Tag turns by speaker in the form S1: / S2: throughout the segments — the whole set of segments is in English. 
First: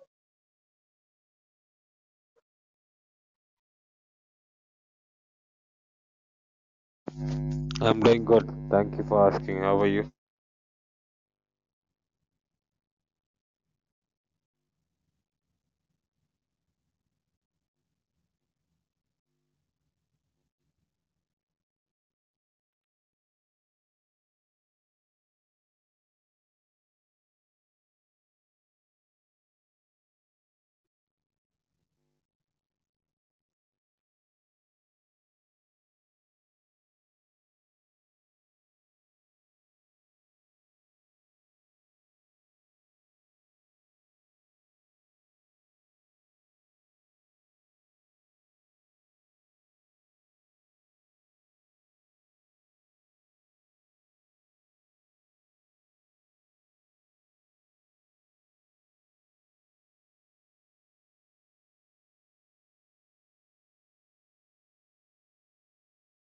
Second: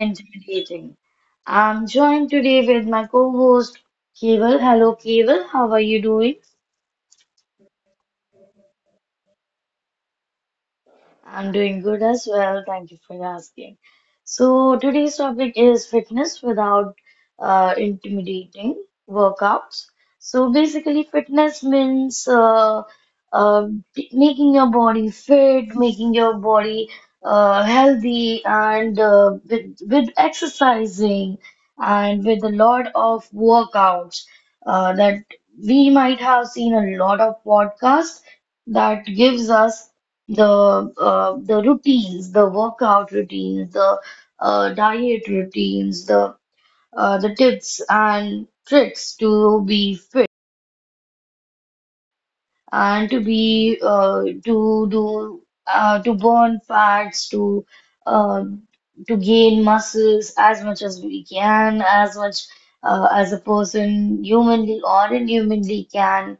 S1: intimidating. I'm joined today with my co-host Keval. Hello Keval, how are you doing?
S2: I'm doing good. Thank you for asking. How are you?
S1: I'm doing good as well. Thank you for asking. Today's topic is fitness without intimidating workouts. So, basically, fitness means uh, making your body fit, making your body healthy, and with exercising and with a lot of workouts that we might have seen a lot of podcasts that gives us the routines, the workout routines, the diet routines, the tips and tricks to be fit and to be to do to burn fats, uh, to gain muscles as much as we can, as much as a person humanly or inhumanly can.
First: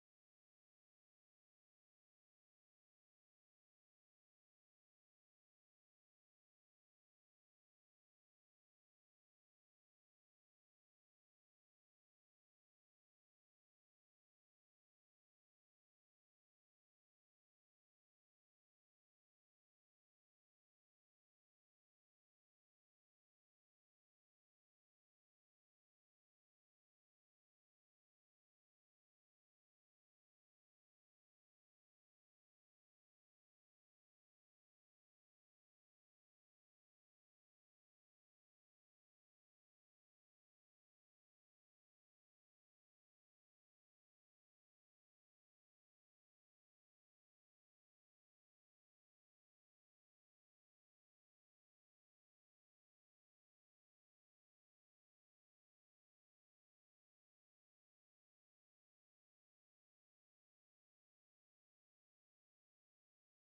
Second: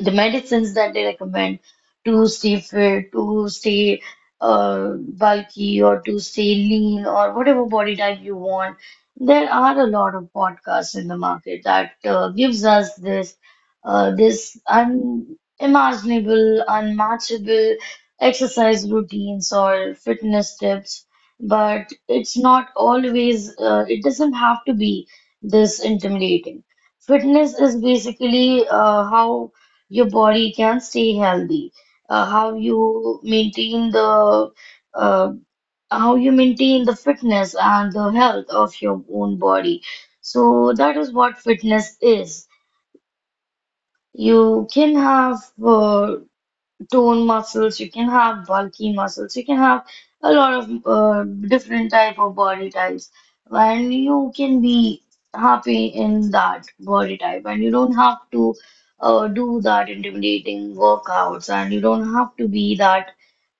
S1: The medicines that they recommend to stay fit, to stay uh, bulky, or to stay lean, or whatever body type you want. There are a lot of podcasts in the market that gives us this this unimaginable, unmatchable exercise routines or fitness tips. But it's not always. It doesn't have to be this intimidating. Fitness is basically how your body can stay healthy, uh, how you maintain the uh, how you maintain the fitness and the health of your own body. So that is what fitness is. You can have tone muscles, you can have bulky muscles, you can have a lot of different type of body types, and you can be happy in that body type, and you don't have to do that intimidating workouts, and you don't have to be that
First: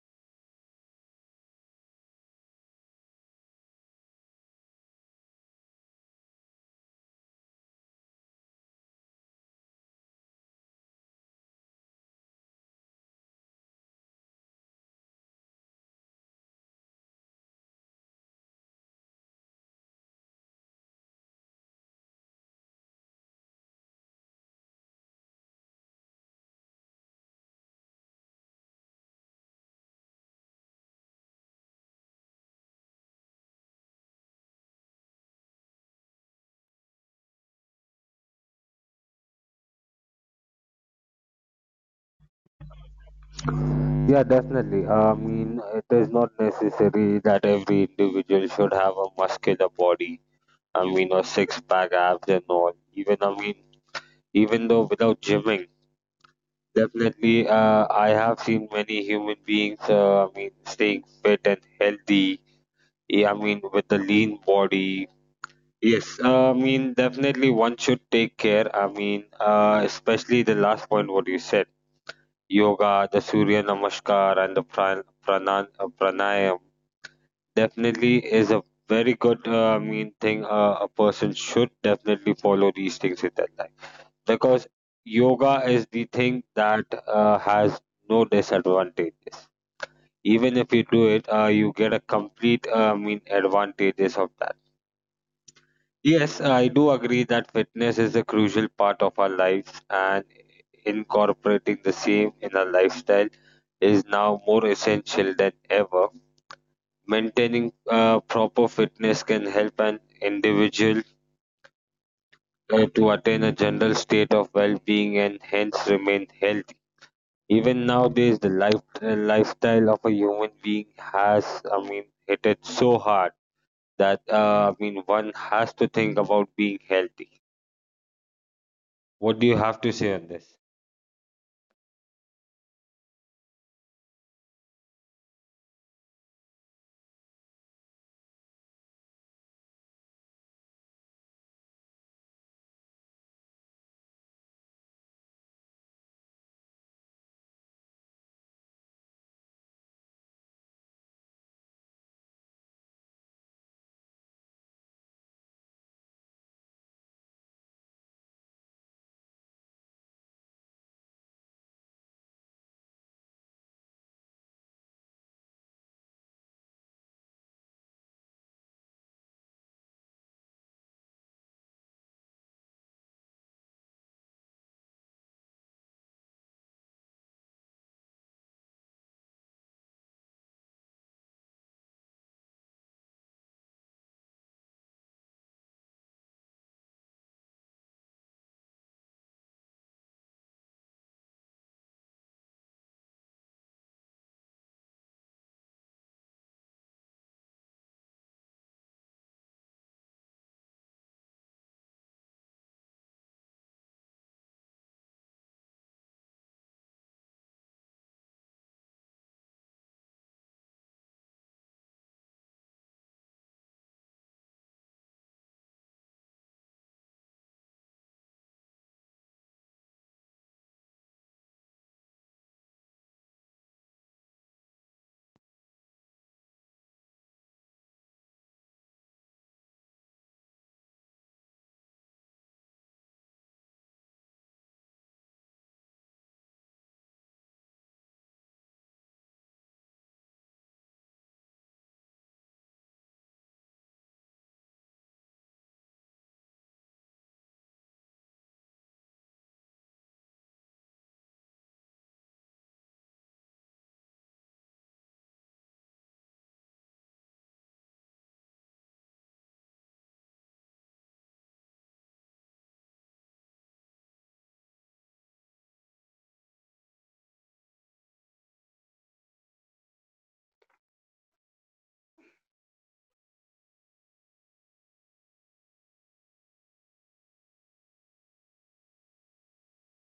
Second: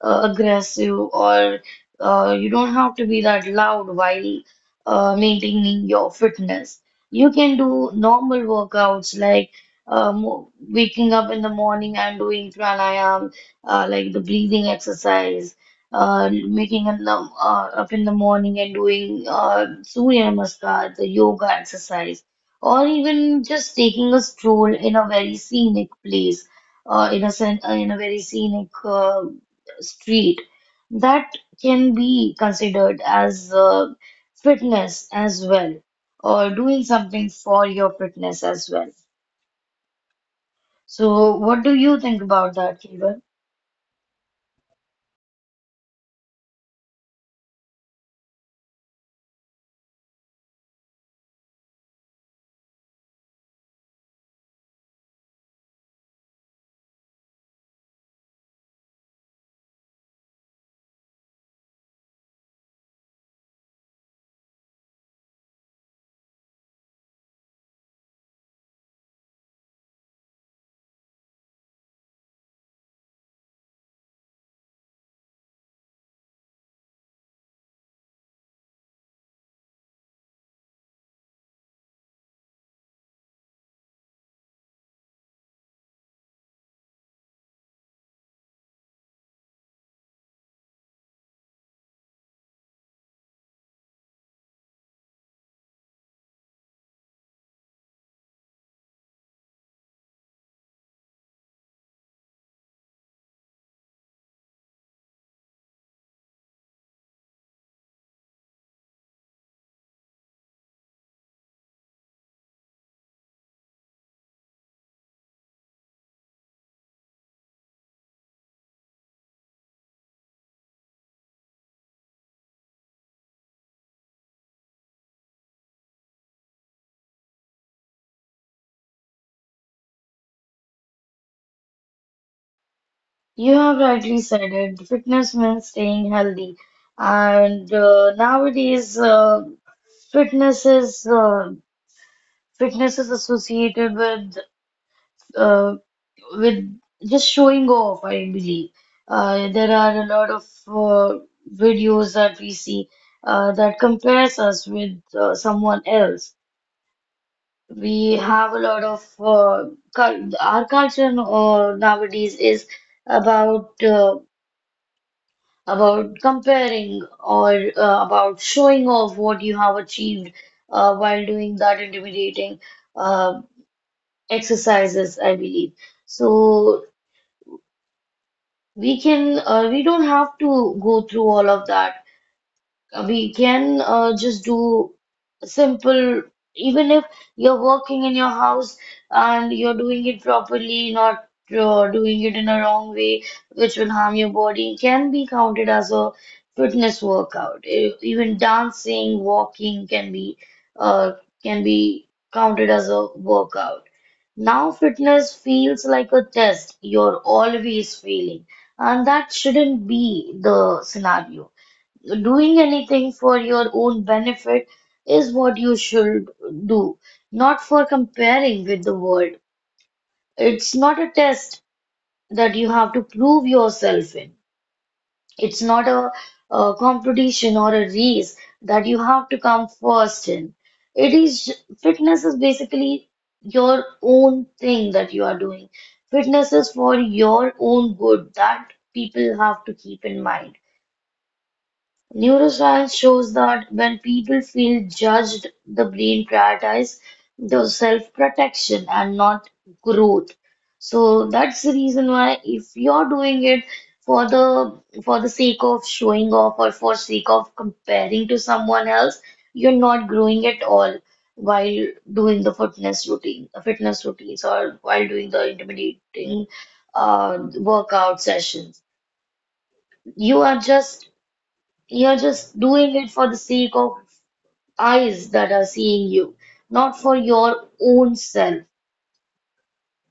S1: aggressive, or you don't have to be that loud while maintaining your fitness. You can do normal workouts like waking up in the morning and doing pranayam, like the breathing exercise, making a num up in the morning and doing Surya Namaskar, the yoga exercise, or even just taking a stroll in a very scenic place, in a very scenic street. That can be considered as fitness as well, or doing something for your fitness as well. So, what do you think about that, Kevan?
S2: Yeah, definitely. It is not necessary that every individual should have a muscular body. Or six pack abs and all. Even, even though without gymming, definitely, I have seen many human beings, staying fit and healthy. Yeah, with a lean body. Yes, definitely one should take care. Especially the last point what you said. Yoga, the Surya Namaskar, and the pranayam definitely is a very good, thing. A person should definitely follow these things in their life because yoga is the thing that has no disadvantages. Even if you do it, you get a complete, advantages of that. Yes, I do agree that fitness is a crucial part of our lives, and incorporating the same in our lifestyle is now more essential than ever. Maintaining proper fitness can help an individual to attain a general state of well-being and hence remain healthy. Even nowadays, the life, lifestyle of a human being has, hit it so hard that one has to think about being healthy. What do you have to say on this?
S1: You have rightly said it. Fitness means staying healthy, and nowadays, fitness is uh, fitness is associated uh, with just showing off, I believe. There are a lot of videos that we see that compares us with someone else. We have a lot of our culture nowadays is about uh, about comparing or about showing off what you have achieved while doing that intimidating uh, exercises, I believe. So we can we don't have to go through all of that. We can just do simple. Even if you're working in your house and you're doing it properly, not doing it in a wrong way which will harm your body, can be counted as a fitness workout. Even dancing, walking uh, can be counted as a workout. Now fitness feels like a test you're always failing, and that shouldn't be the scenario. Doing anything for your own benefit is what you should do, not for comparing with the world. It's not a test that you have to prove yourself in. It's not a competition or a race that you have to come first in. It is, fitness is basically your own thing that you are doing. Fitness is for your own good. That people have to keep in mind. Neuroscience shows that when people feel judged, the brain prioritizes the self-protection and not growth. So that's the reason why if you're doing it for the sake of showing off or for sake of comparing to someone else, you're not growing at all while doing the fitness routine, fitness routines or while doing the intimidating workout sessions. You are just, you're just doing it for the sake of eyes that are seeing you, not for your own self.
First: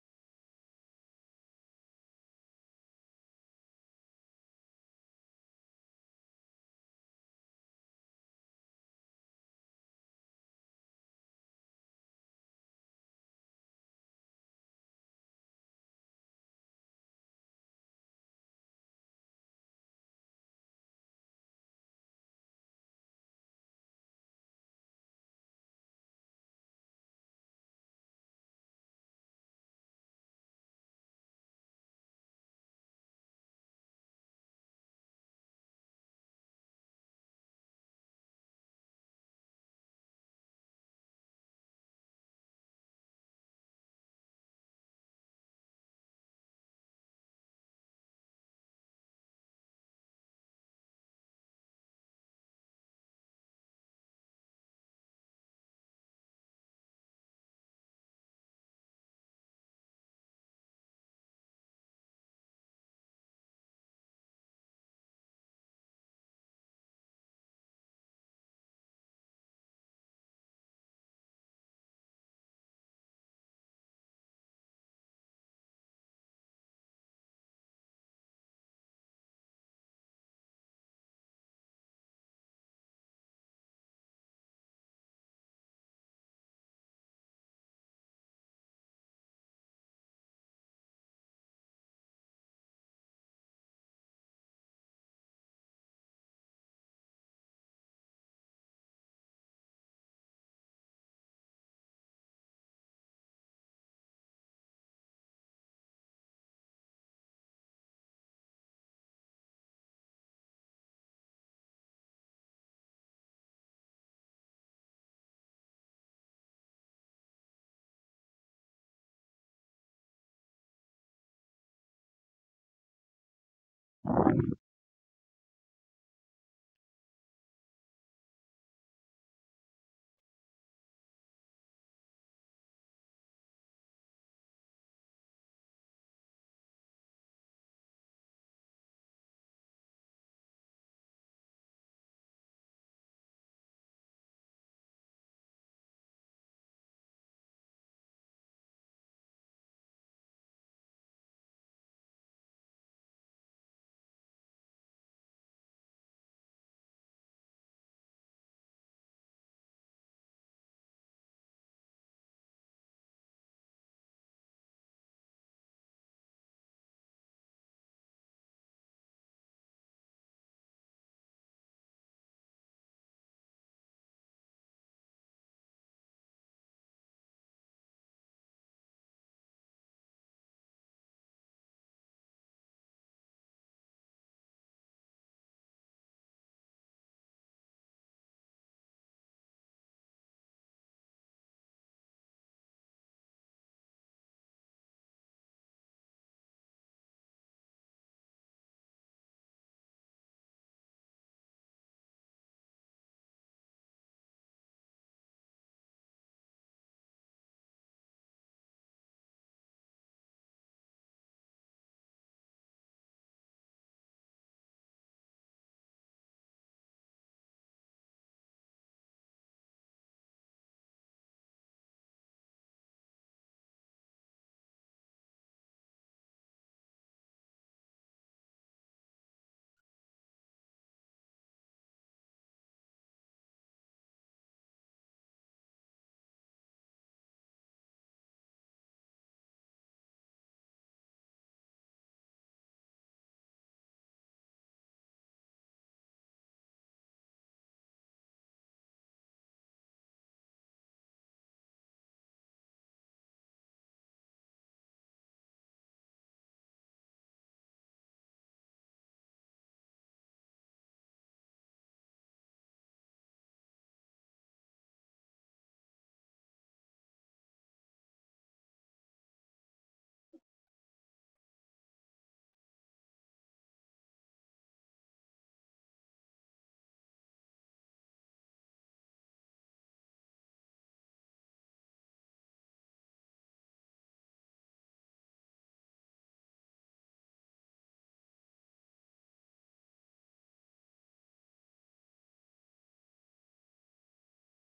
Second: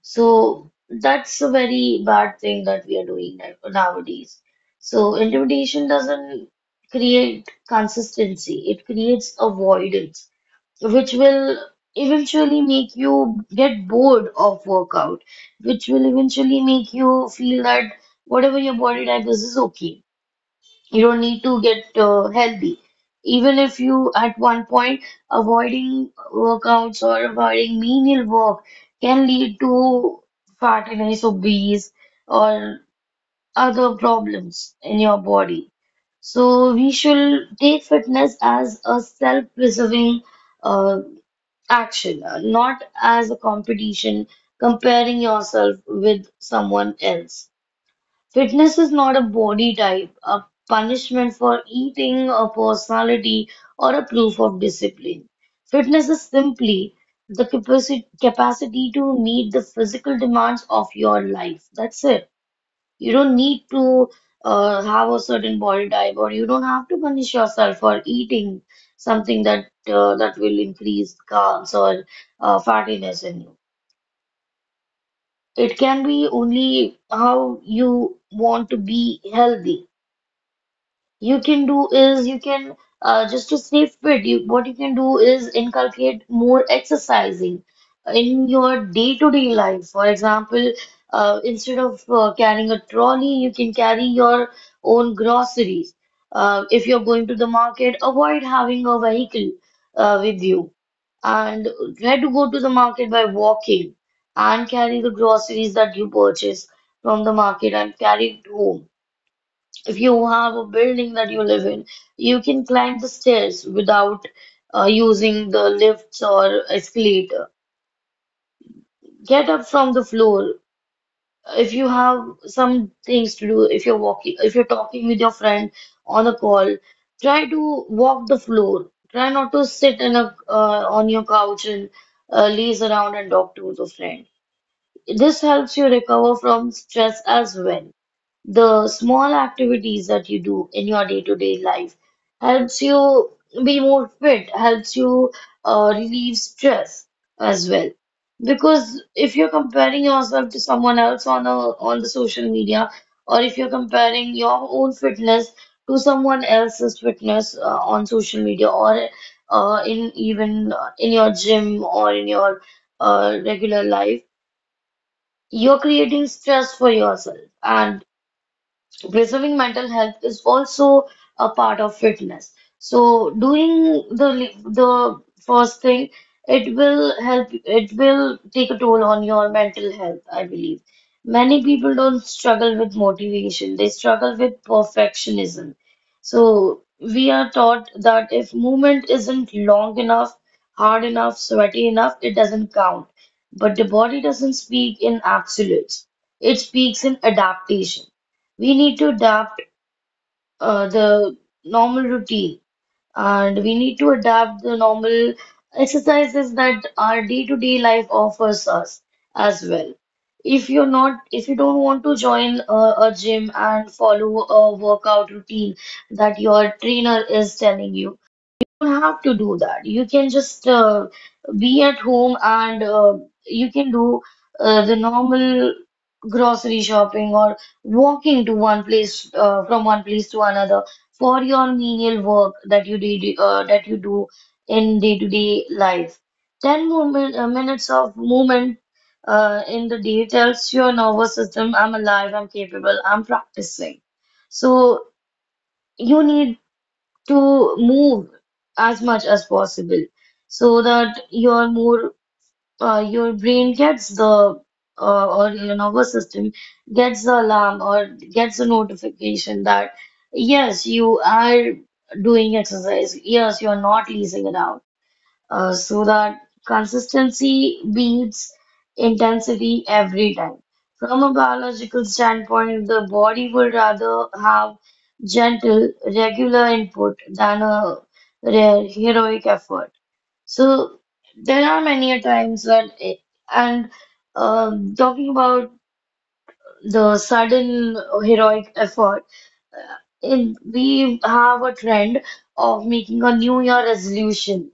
S1: So that's a very bad thing that we are doing nowadays. So intimidation doesn't create consistency, it creates avoidance, which will eventually make you get bored of workout, which will eventually make you feel that whatever your body type is okay. You don't need to get healthy. Even if you, at one point, avoiding workouts or avoiding menial work can lead to fatness, obese, or other problems in your body. So we should take fitness as a self-preserving uh, action, not as a competition comparing yourself with someone else. Fitness is not a body type, a punishment for eating, a personality, or a proof of discipline. Fitness is simply the capacity to meet the physical demands of your life. That's it. You don't need to have a certain body type, or you don't have to punish yourself for eating something that that will increase carbs or fattiness in you. It can be only how you want to be healthy. You can do is you can Just to stay fit, you what you can do is inculcate more exercising in your day-to-day life. For example, instead of carrying a trolley, you can carry your own groceries. If you're going to the market, avoid having a vehicle with you, and try to go to the market by walking and carry the groceries that you purchase from the market and carry it home. If you have a building that you live in, you can climb the stairs without using the lifts or escalator. Get up from the floor. If you have some things to do, if you're walking, if you're talking with your friend on a call, try to walk the floor. Try not to sit in a on your couch and laze around and talk to the friend. This helps you recover from stress as well. The small activities that you do in your day-to-day life helps you be more fit, helps you relieve stress as well. Because if you're comparing yourself to someone else on the social media, or if you're comparing your own fitness to someone else's fitness on social media, or in your gym or in your regular life, you're creating stress for yourself, and preserving mental health is also a part of fitness. So doing the the first thing, it will help. It will take a toll on your mental health, I believe. Many people don't struggle with motivation; they struggle with perfectionism. So we are taught that if movement isn't long enough, hard enough, sweaty enough, it doesn't count. But the body doesn't speak in absolutes; it speaks in adaptation. We need to adapt the normal routine, and we need to adapt the normal exercises that our day-to-day life offers us as well. If you're not, if you don't want to join a gym and follow a workout routine that your trainer is telling you, don't have to do that. You can just be at home and you can do the normal grocery shopping or walking to one place from one place to another for your menial work that you did that you do in day-to-day life. 10 minutes of movement in the day tells your nervous system, I'm alive, I'm capable, I'm practicing. So you need to move as much as possible so that your brain gets the or your nervous system gets the alarm or gets the notification that yes, you are doing exercise, yes, you are not lazing around. So that consistency beats intensity every time. From a biological standpoint, the body would rather have gentle, regular input than a rare, heroic effort. So there are many a times when, it, and talking about the sudden heroic effort, uh, we have a trend of making a New Year resolution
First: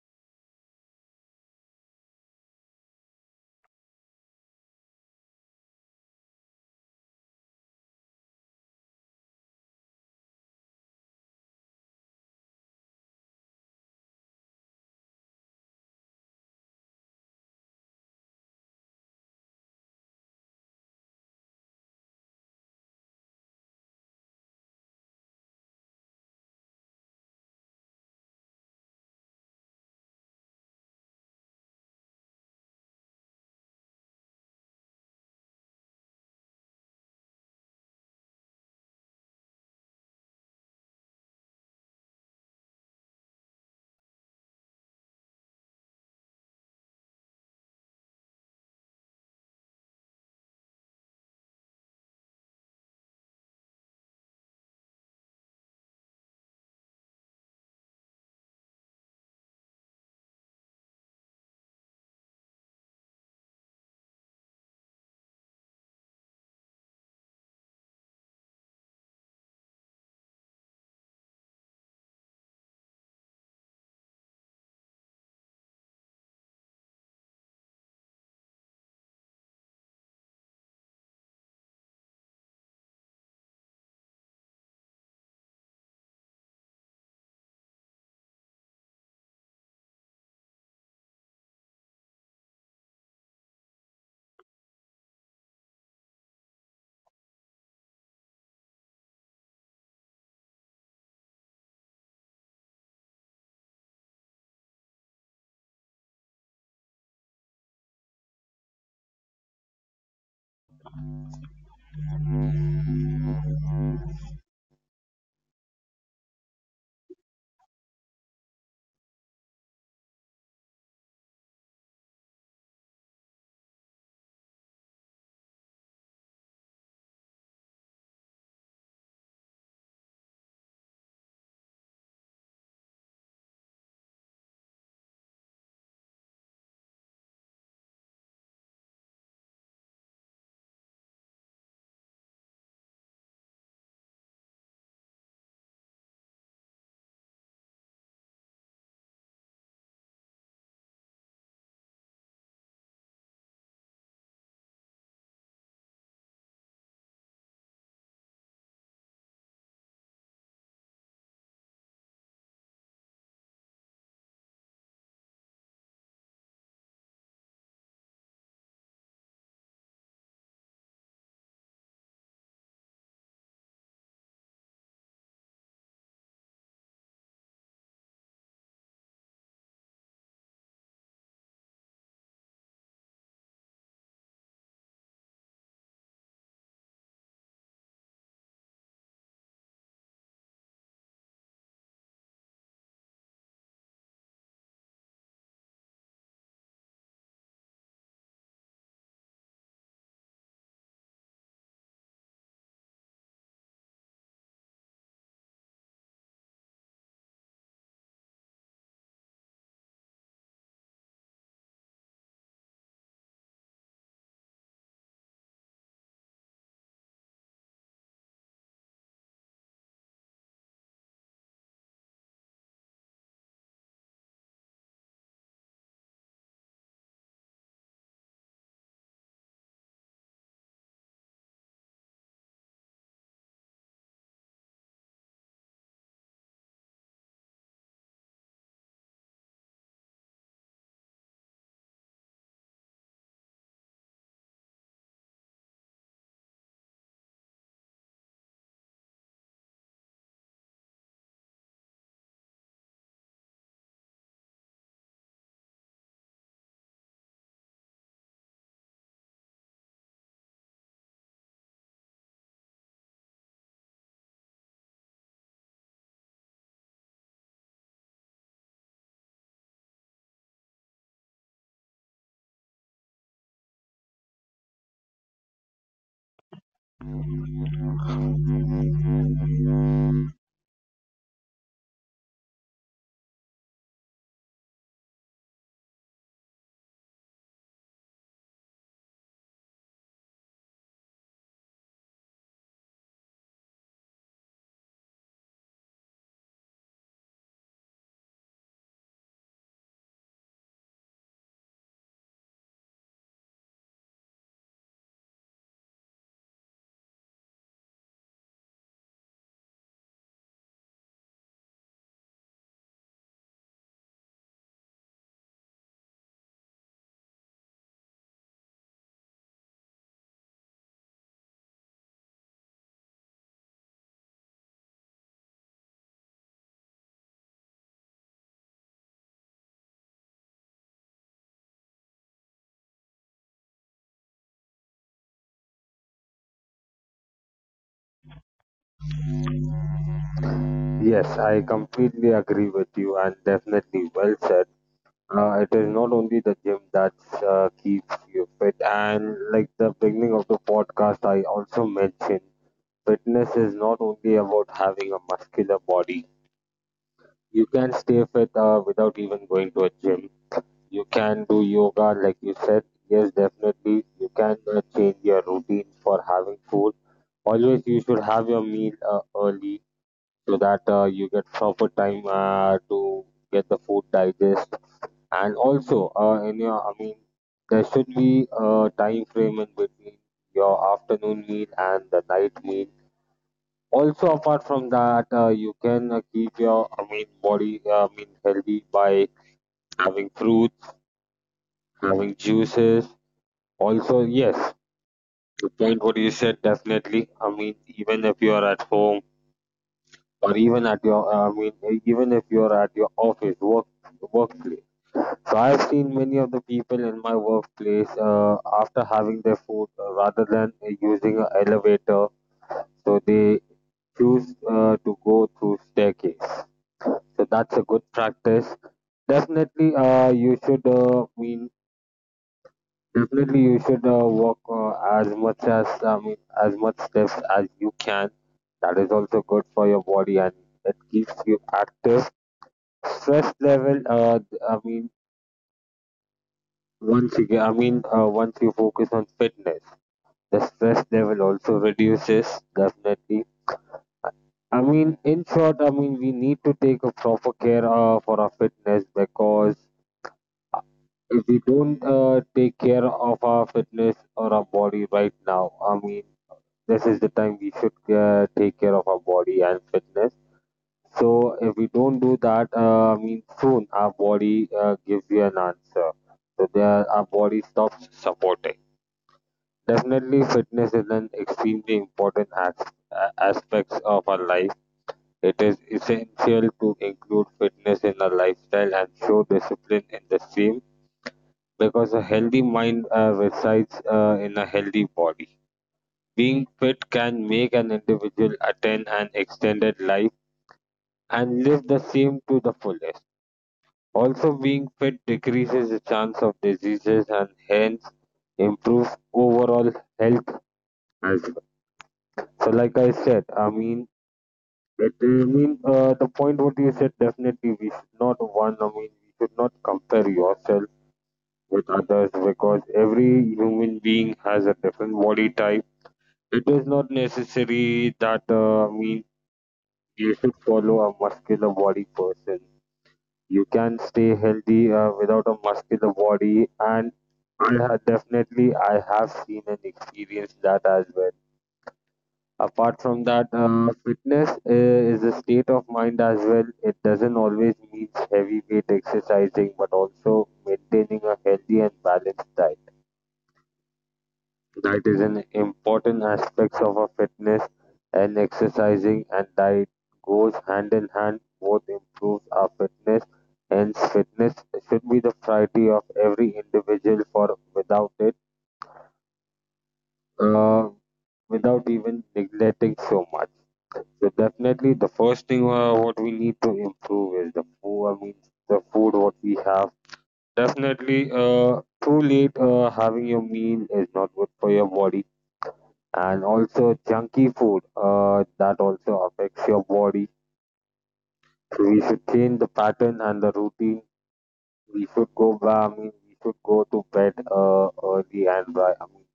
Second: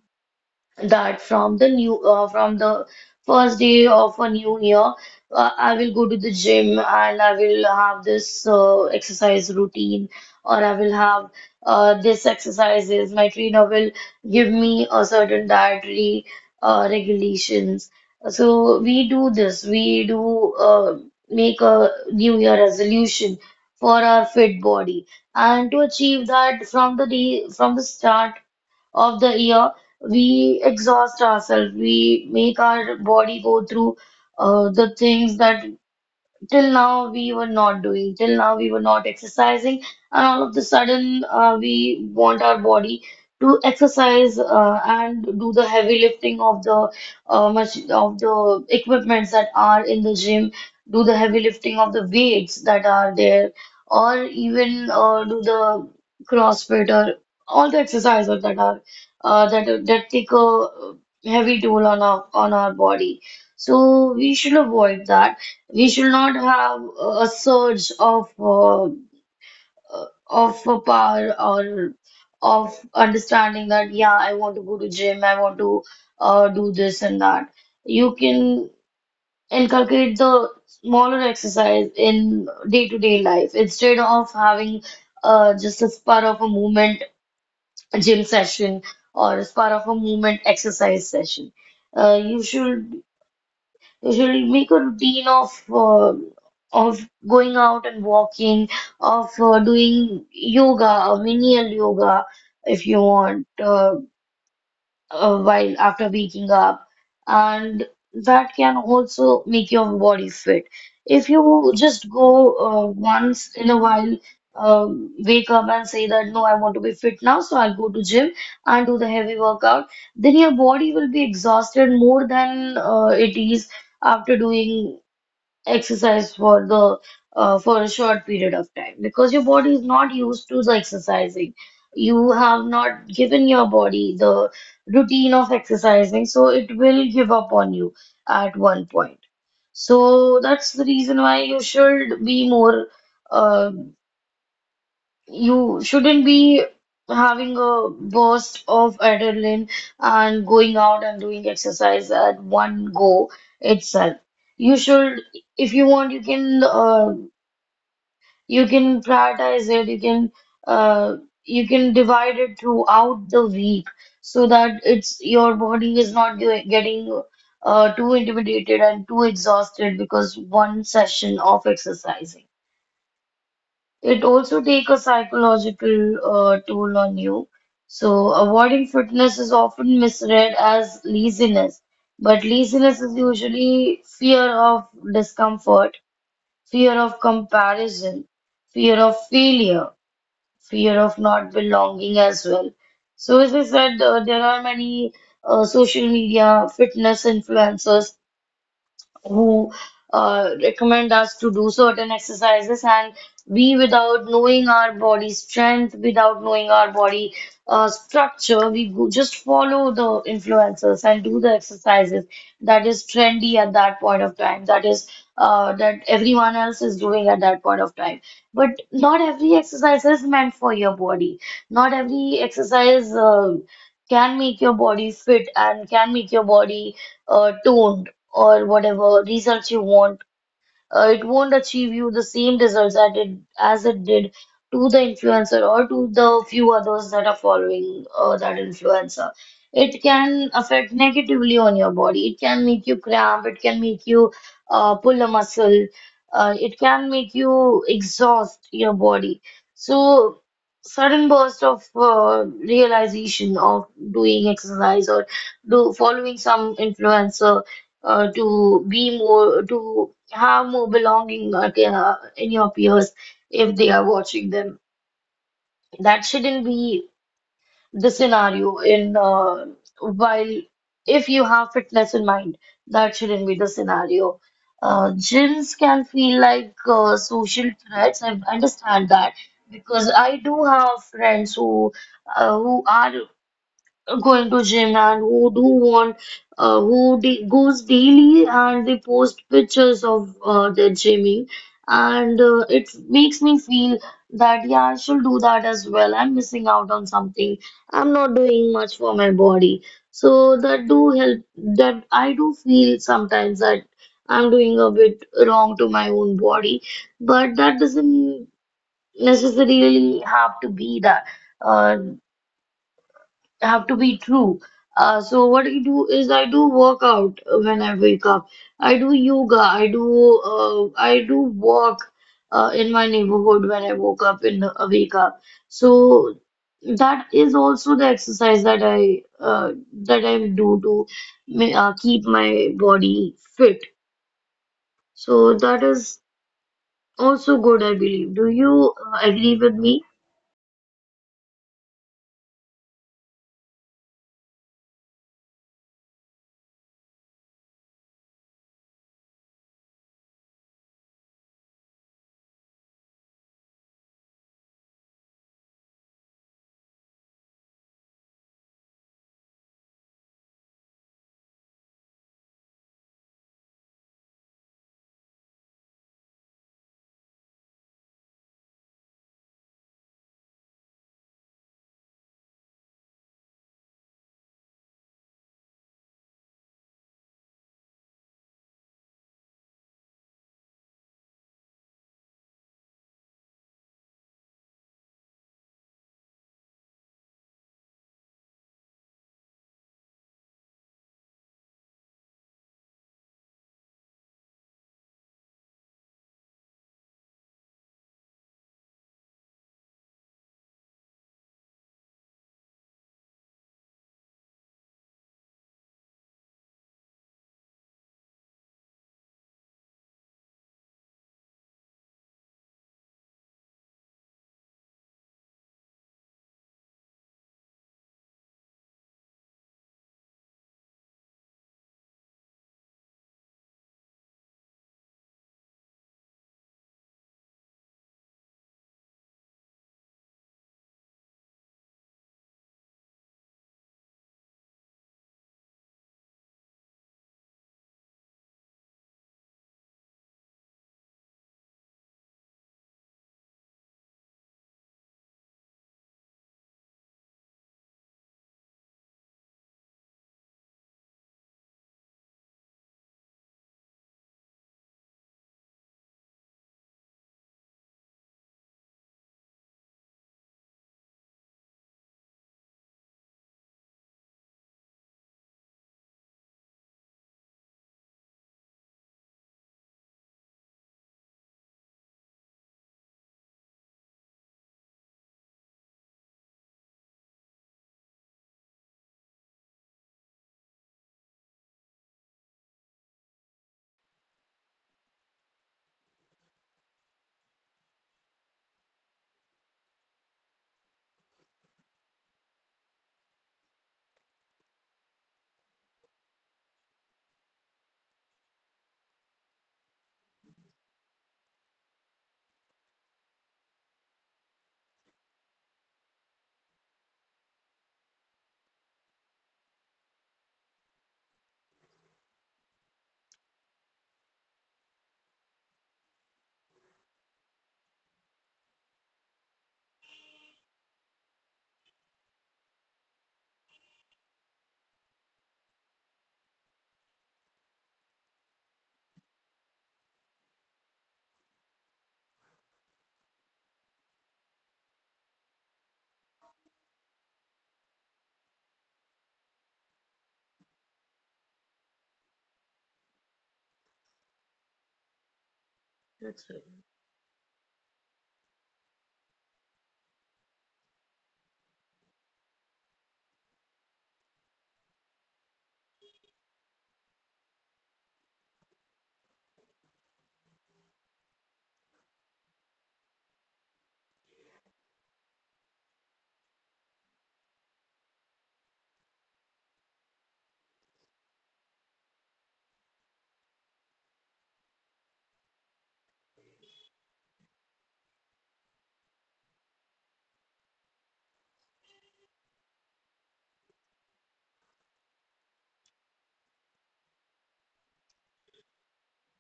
S1: that from the new from the first day of a new year, I will go to the gym and I will have this exercise routine, or I will have this exercises my trainer will give me a certain dietary regulations. So we do this, we do make a new year resolution for our fit body, and to achieve that from the day, from the start of the year, we exhaust ourselves. We make our body go through the things that till now we were not doing, till now we were not exercising, and all of the sudden we want our body to exercise and do the heavy lifting of the much of the equipments that are in the gym, do the heavy lifting of the weights that are there, or even do the CrossFit, or all the exercises that are that take a heavy toll on our body. So we should avoid that. We should not have a surge of a power, or of understanding that yeah, I want to go to gym, I want to do this and that. You can inculcate the smaller exercise in day-to-day life instead of having just a spur of a movement gym session, or a spur of a movement exercise session. You should. They should make a routine of going out and walking, of doing yoga, or menial yoga if you want. While after waking up, and that can also make your body fit. If you just go once in a while, wake up and say that no, I want to be fit now, so I'll go to gym and do the heavy workout, then your body will be exhausted more than it is after doing exercise for the for a short period of time, because your body is not used to the exercising. You have not given your body the routine of exercising, so it will give up on you at one point. So that's the reason why you should be more uh, you shouldn't be having a burst of adrenaline and going out and doing exercise at one go itself. You should, if you want, you can prioritize it. Uh, you can divide it throughout the week, so that it's your body is not getting too intimidated and too exhausted because one session of exercising. It also take a psychological toll on you. So avoiding fitness is often misread as laziness, but laziness is usually fear of discomfort, fear of comparison, fear of failure, fear of not belonging as well. So as I said, there are many social media fitness influencers who recommend us to do certain exercises, and we, without knowing our body strength, without knowing our body structure, we go, just follow the influencers and do the exercises that is trendy at that point of time, that is that everyone else is doing at that point of time. But not every exercise is meant for your body, not every exercise can make your body fit and can make your body toned, or whatever results you want. It won't achieve you the same results that it, as it did to the influencer, or to the few others that are following that influencer. It can affect negatively on your body. It can make you cramp. It can make you pull a muscle. It can make you exhaust your body. So, sudden burst of realization of doing exercise, or do following some influencer to be more, to have more belonging in your peers if they are watching them. That shouldn't be the scenario in while if you have fitness in mind, that shouldn't be the scenario. Gyms can feel like social threats. I understand that because I do have friends who are going to gym, and who do want who da goes daily and they post pictures of their gymming, and it makes me feel that yeah, I should do that as well, I'm missing out on something, I'm not doing much for my body. So that do help, that I do feel sometimes that I'm doing a bit wrong to my own body, but that doesn't necessarily have to be that. Uh, I have to be true. So what I do is I do workout when I wake up. I do yoga. I do walk in my neighborhood when I woke up in the, wake up. So that is also the exercise that I do to keep my body fit. So that is also good, I believe. Do you agree with me?
S2: Yes, I completely agree with you, and definitely well said. It is not only the gym that keeps you fit, and like the beginning of the podcast, I also mentioned fitness is not only about having a muscular body. You can stay fit without even going to a gym. You can do yoga, like you said. Yes, definitely. You can change your routine for having food. Always, you should have your meal early so that you get proper time to get the food digest, and also in your I mean there should be a time frame in between your afternoon meal and the night meal. Also, apart from that, you can keep your body healthy by having fruits, having juices. Also, yes, the point what you said, definitely. Even if you are at home, or even at your even if you're at your office work workplace. So I've seen many of the people in my workplace after having their food rather than using an elevator, so they choose to go through staircase. So that's a good practice. Definitely, you should mean definitely you should walk as much as as much steps as you can. That is also good for your body and it keeps you active. Stress level, I mean, once you get, once you focus on fitness, the stress level also reduces definitely. In short, we need to take a proper care for our fitness because if we don't take care of our fitness or our body right now, this is the time we should take care of our body and fitness. So if we don't do that, soon our body gives you an answer. So there, our body stops supporting. Definitely, fitness is an extremely important aspect of our life. It is essential to include fitness in our lifestyle and show discipline in the same because a healthy mind resides in a healthy body. Being fit can make an individual attain an extended life and live the same to the fullest. Also, being fit decreases the chance of diseases and hence improves overall health as well. So like I said, I mean it I mean the point what you said, definitely we should not compare yourself with others because every human being has a different body type. It is not necessary that you should follow a muscular body person. You can stay healthy without a muscular body, and I have seen and experienced that as well. Apart from that, fitness is a state of mind as well. It doesn't always mean heavy weight exercising, but also maintaining a healthy and balanced diet. That is an important
S1: That's right.
S2: aspect of our fitness, and exercising and diet goes hand in hand. Both improves our fitness. Hence, fitness should be the priority of every individual. For without it, uh, without even neglecting so much. So definitely, the first thing what we need to improve is the food. The food what we have. Definitely, too late having your meal is not good for your body, and also junky food that also affects your body. So we should change the pattern and the routine. We should go I mean we should go to bed early and ri- I mean,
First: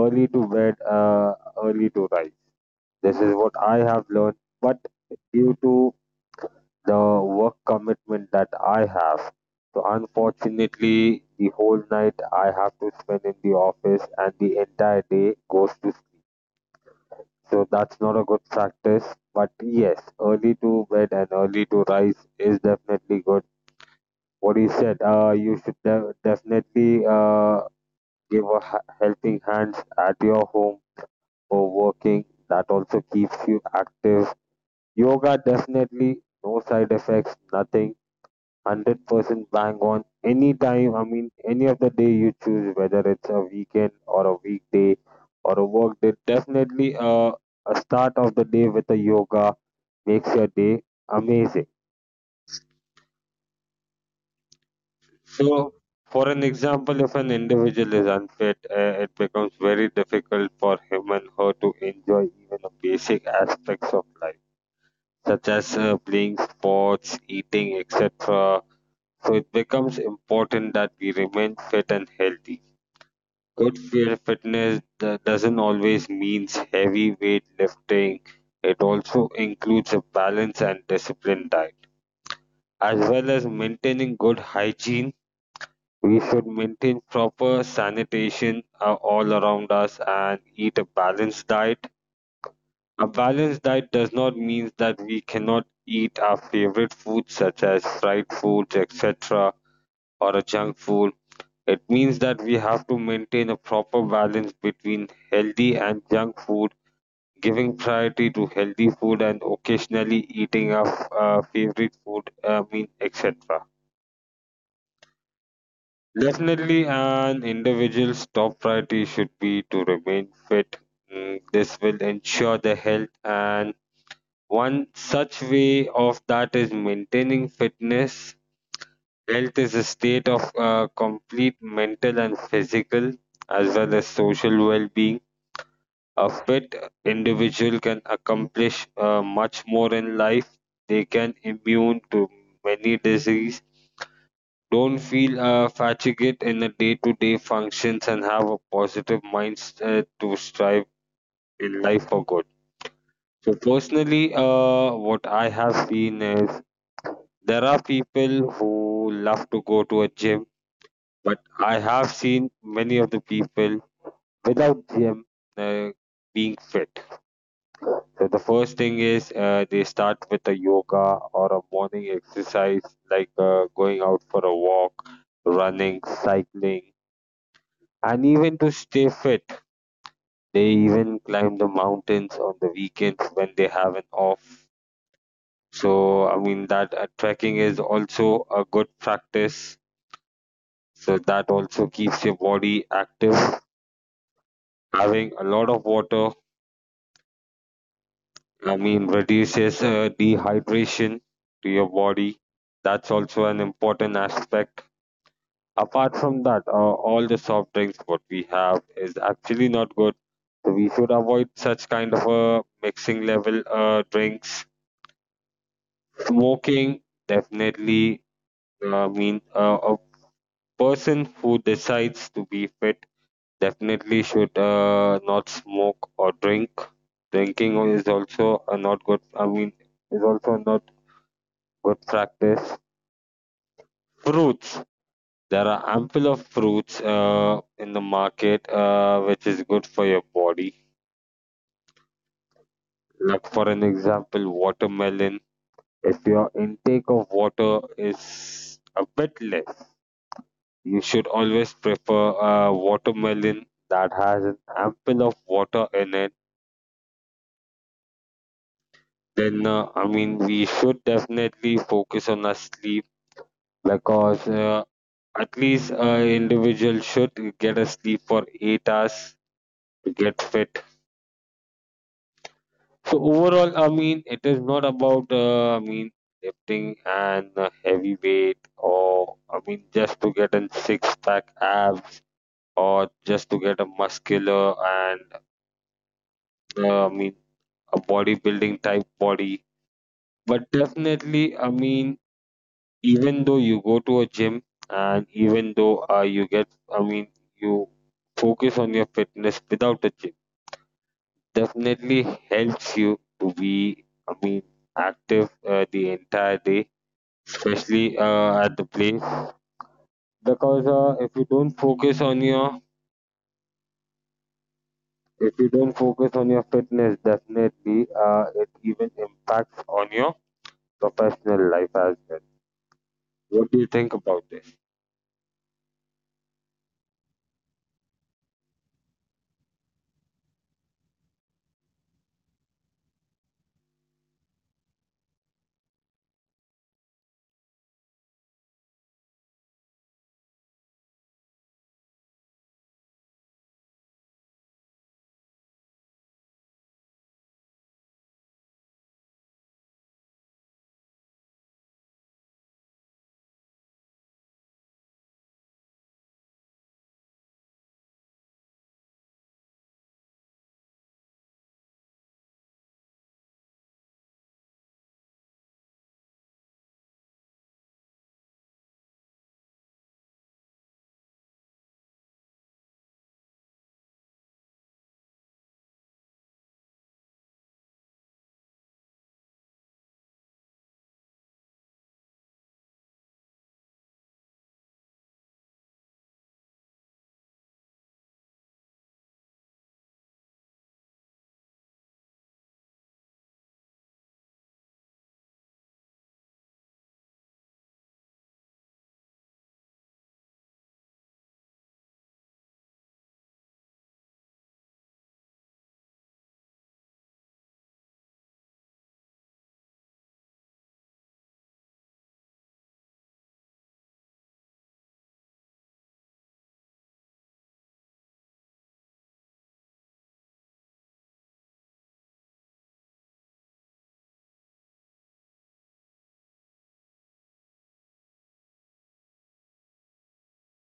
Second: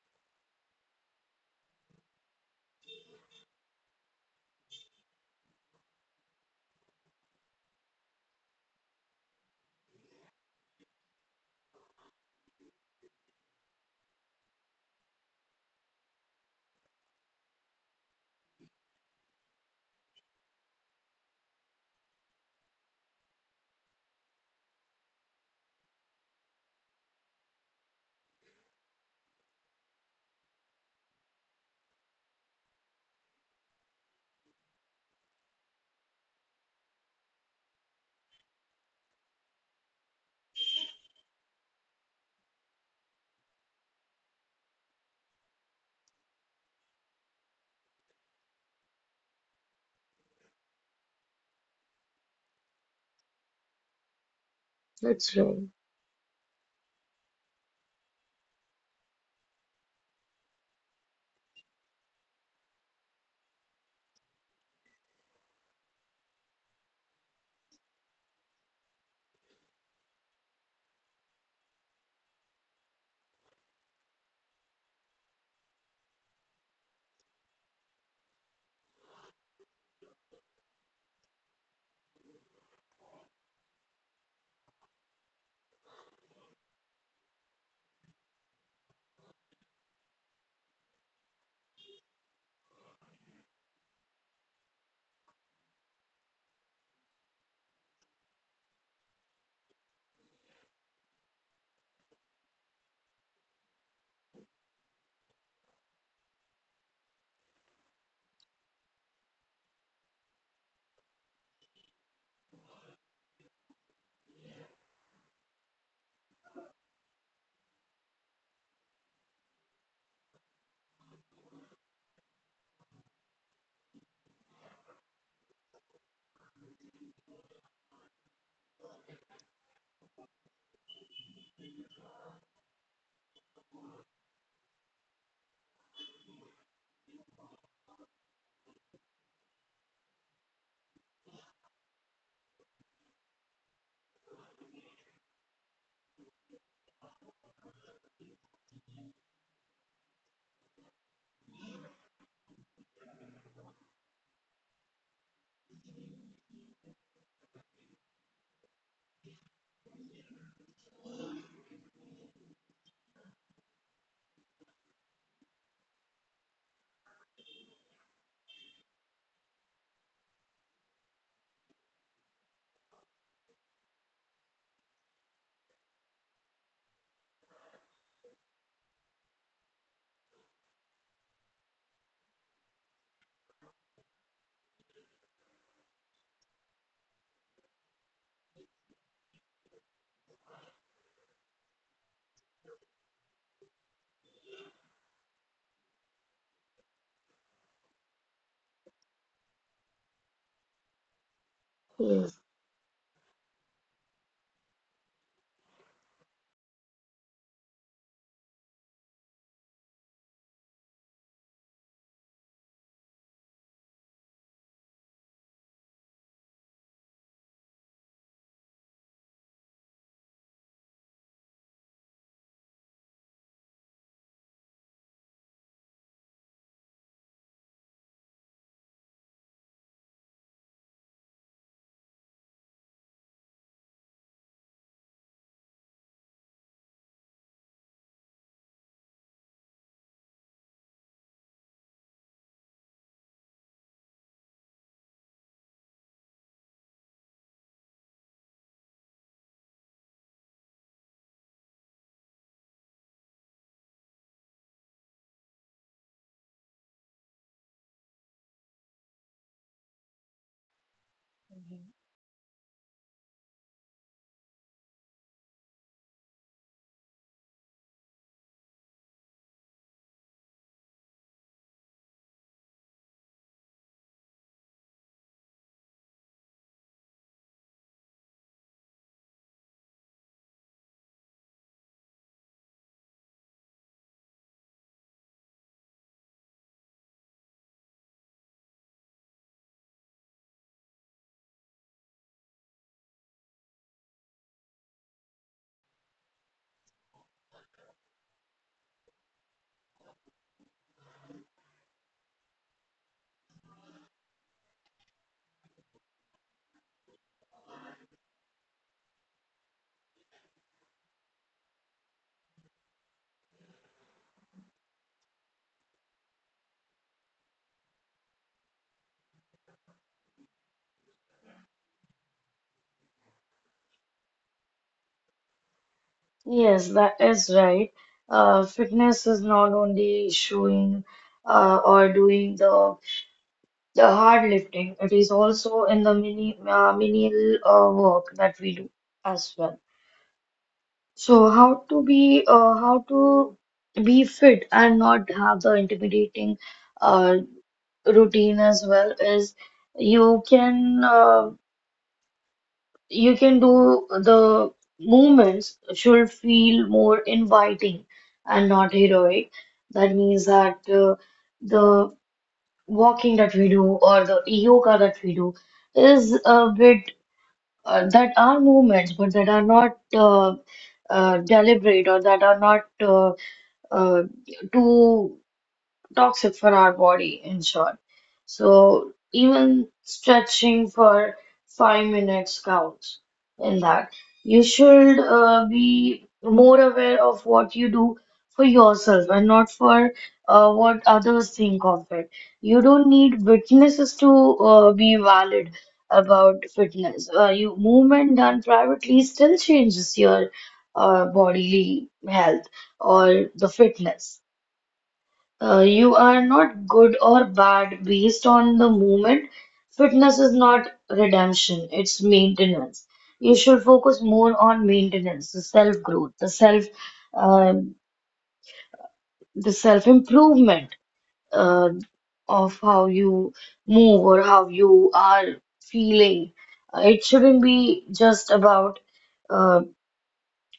S2: early to bed, early to rise. This is what I have learned, but due to the work commitment that I have, so unfortunately the whole night I have to spend in the office and the entire day goes to sleep. So that's not a good practice. But yes, early to bed and early to rise is definitely good. What you said, you should definitely give a helping hand at your home for working. That also keeps you active. Yoga definitely no side effects, nothing. 100% bang on any time. Any of the day you choose, whether it's a weekend or a weekday or a work day. Definitely, a start of the day with a yoga makes your day amazing.
S1: That's right.
S2: So, for an example, if an individual is unfit, it becomes very difficult for him and her to enjoy even the basic aspects of life, such as playing sports, eating, etc. So, it becomes important that we remain fit and healthy. Fitness doesn't always means heavy weight lifting. It also includes a balanced and disciplined diet, as well as maintaining good hygiene. We should maintain proper sanitation all around us and eat a balanced diet. A balanced diet does not mean that we cannot eat our favorite foods such as fried foods, etc., or a junk food. It means that we have to maintain a proper balance between healthy and junk food, giving priority to healthy food and occasionally eating our favorite food, etc. Definitely, an individual's top priority should be to remain fit. Mm, this will ensure the health, and one such way of that is maintaining fitness. Health is a state of complete mental and physical, as well as social well being. A fit individual can accomplish much more in life, they can immune to many diseases, don't feel fatigued in the day to day functions, and have a positive mindset to strive in life for good. So, personally, what I have seen is there are people who love to go to a gym, but I have seen many of the people without gym, uh, being fit. So, the first thing is they start with a yoga or a morning exercise, like going out for a walk, running, cycling. And even to stay fit, they even climb the mountains on the weekends when they have an off. So, that trekking is also a good practice. So, that also keeps your body active. Having a lot of water, reduces dehydration to your body.
S1: Yes.
S2: That's also an important aspect. Apart from that, all the soft drinks what we have is actually not good. So we should avoid such kind of a mixing level drinks. Smoking definitely. Mean a person who decides to be fit definitely should not smoke or drink. Drinking is also a not good. Is also not good practice. Fruits. There are ample of fruits in the market which is good for your body. Like, for an example, watermelon. If your intake of water is a bit less, you should always prefer watermelon that has an ample of water in it. Then we should definitely focus on our sleep because at least an individual should get a sleep for 8 hours to get fit. So overall, it is not about lifting and heavy weight, or just to get a six pack abs, or just to get a muscular and uh, I mean a bodybuilding type body. But definitely, even though you go to a gym, and even though you get, I mean, you focus on your fitness without a gym, definitely helps you to be, active the entire day, especially at the place. Because if you don't focus on your fitness, definitely it even impacts on your professional life as well. What do you think about this?
S1: Yes, that is right. Fitness is not only showing or doing the hard lifting, it is also in the mini menial work that we do as well. So how to be how to be fit and not have the intimidating uh, routine as well is you can uh, you can do the movements should feel more inviting and not heroic. That means that the walking that we do, or the yoga that we do, is a bit that are movements but that are not deliberate, or that are not uh, too toxic for our body, in short. So even stretching for 5 minutes counts in that. You should be more aware of what you do for yourself, and not for what others think of it. You don't need witnesses to be valid about fitness. You movement done privately still changes your bodily health or the fitness. You are not good or bad based on the moment. Fitness is not redemption, it's maintenance. You should focus more on maintenance, the self-growth, the self, um the self-improvement uh, of how you move or how you are feeling. It shouldn't be just about uh,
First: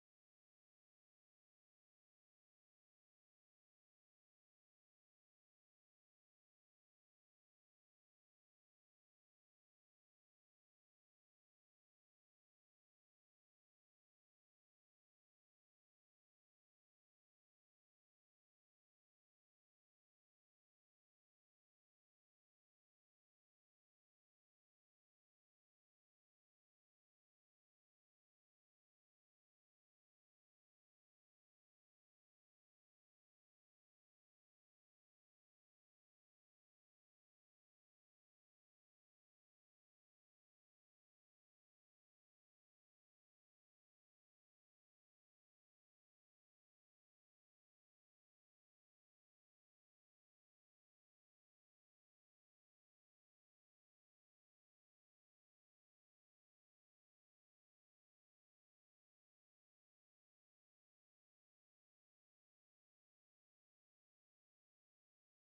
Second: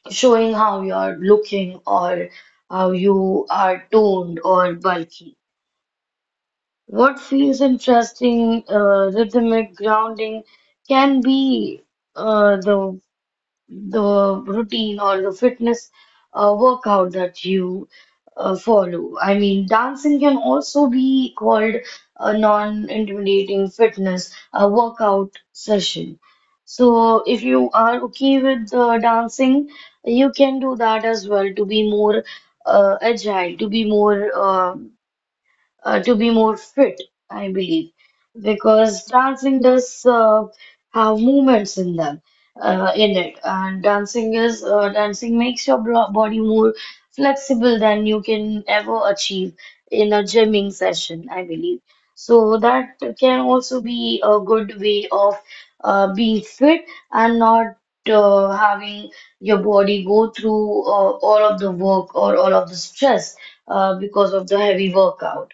S1: showing how you are looking, or how you are toned or bulky. What feels interesting, rhythmic grounding, can be uh, the the routine or the fitness workout that you follow. I mean, dancing can also be called a non-intimidating fitness a workout session. So if you are okay with dancing, you can do that as well to be more agile, to be more. To be more fit, I believe, because dancing does have movements in them, in it, and dancing is dancing makes your body more flexible than you can ever achieve in a gymming session, I believe. So that can also be a good way of being fit, and not having your body go through all of the work or all of the stress because of the heavy workout.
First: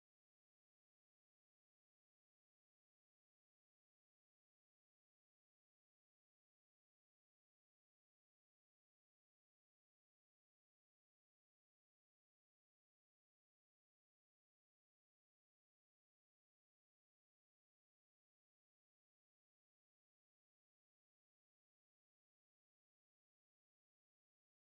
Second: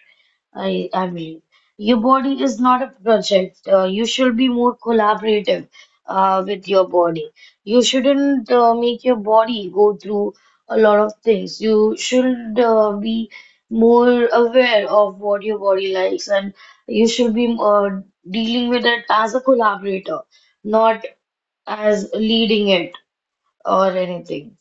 S1: I mean, your body is not a project. You should be more collaborative with your body. You shouldn't make your body go through a lot of things. You should be more aware of what your body likes, and you should be dealing with it as a collaborator, not as leading it or anything.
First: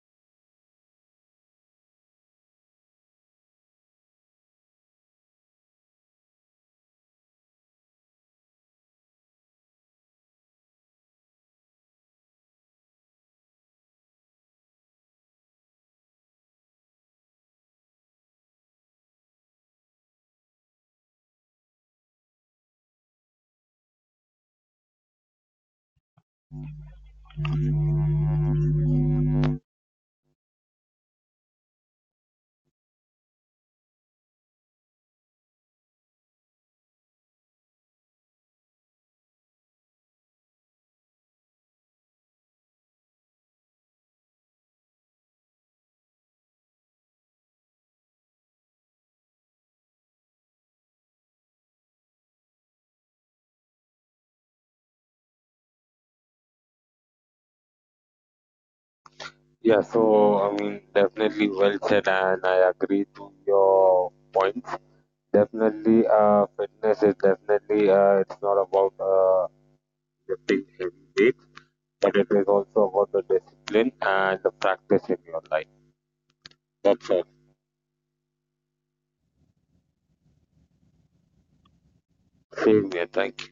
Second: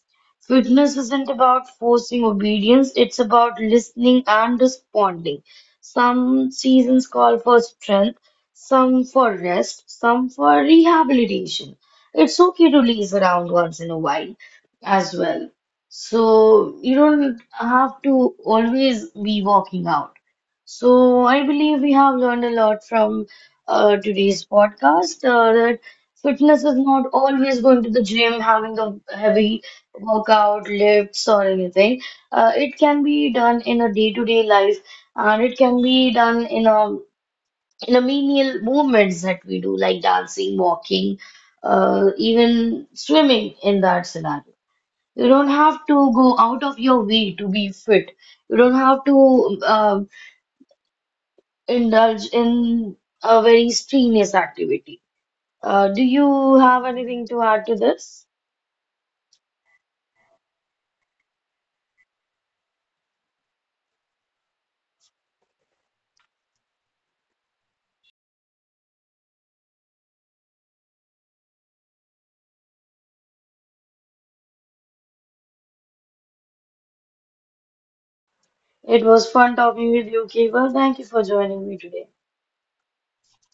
S1: Fitness isn't about forcing obedience, it's about listening and responding. Some seasons call for strength, some for rest, some for rehabilitation. It's okay to laze around once in a while as well. So you don't have to always be walking out. So I believe we have learned a lot from today's podcast that fitness is not always going to the gym, having the heavy workout, lifts or anything. It can be done in a day-to-day life, and it can be done in a menial movements that we do, like dancing, walking, even swimming in that scenario. You don't have to go out of your way to be fit. You don't have to. Indulge in a very strenuous activity. Do you have anything to add to this?
S2: Yeah, so, definitely well said, and I agree to your points. Definitely, fitness is definitely it's not about lifting heavy weights, but it is also about the discipline and the practice in your life. That's all.
S1: It was fun talking with you, Keva. Thank you for joining me today.
S2: Same here, thank you.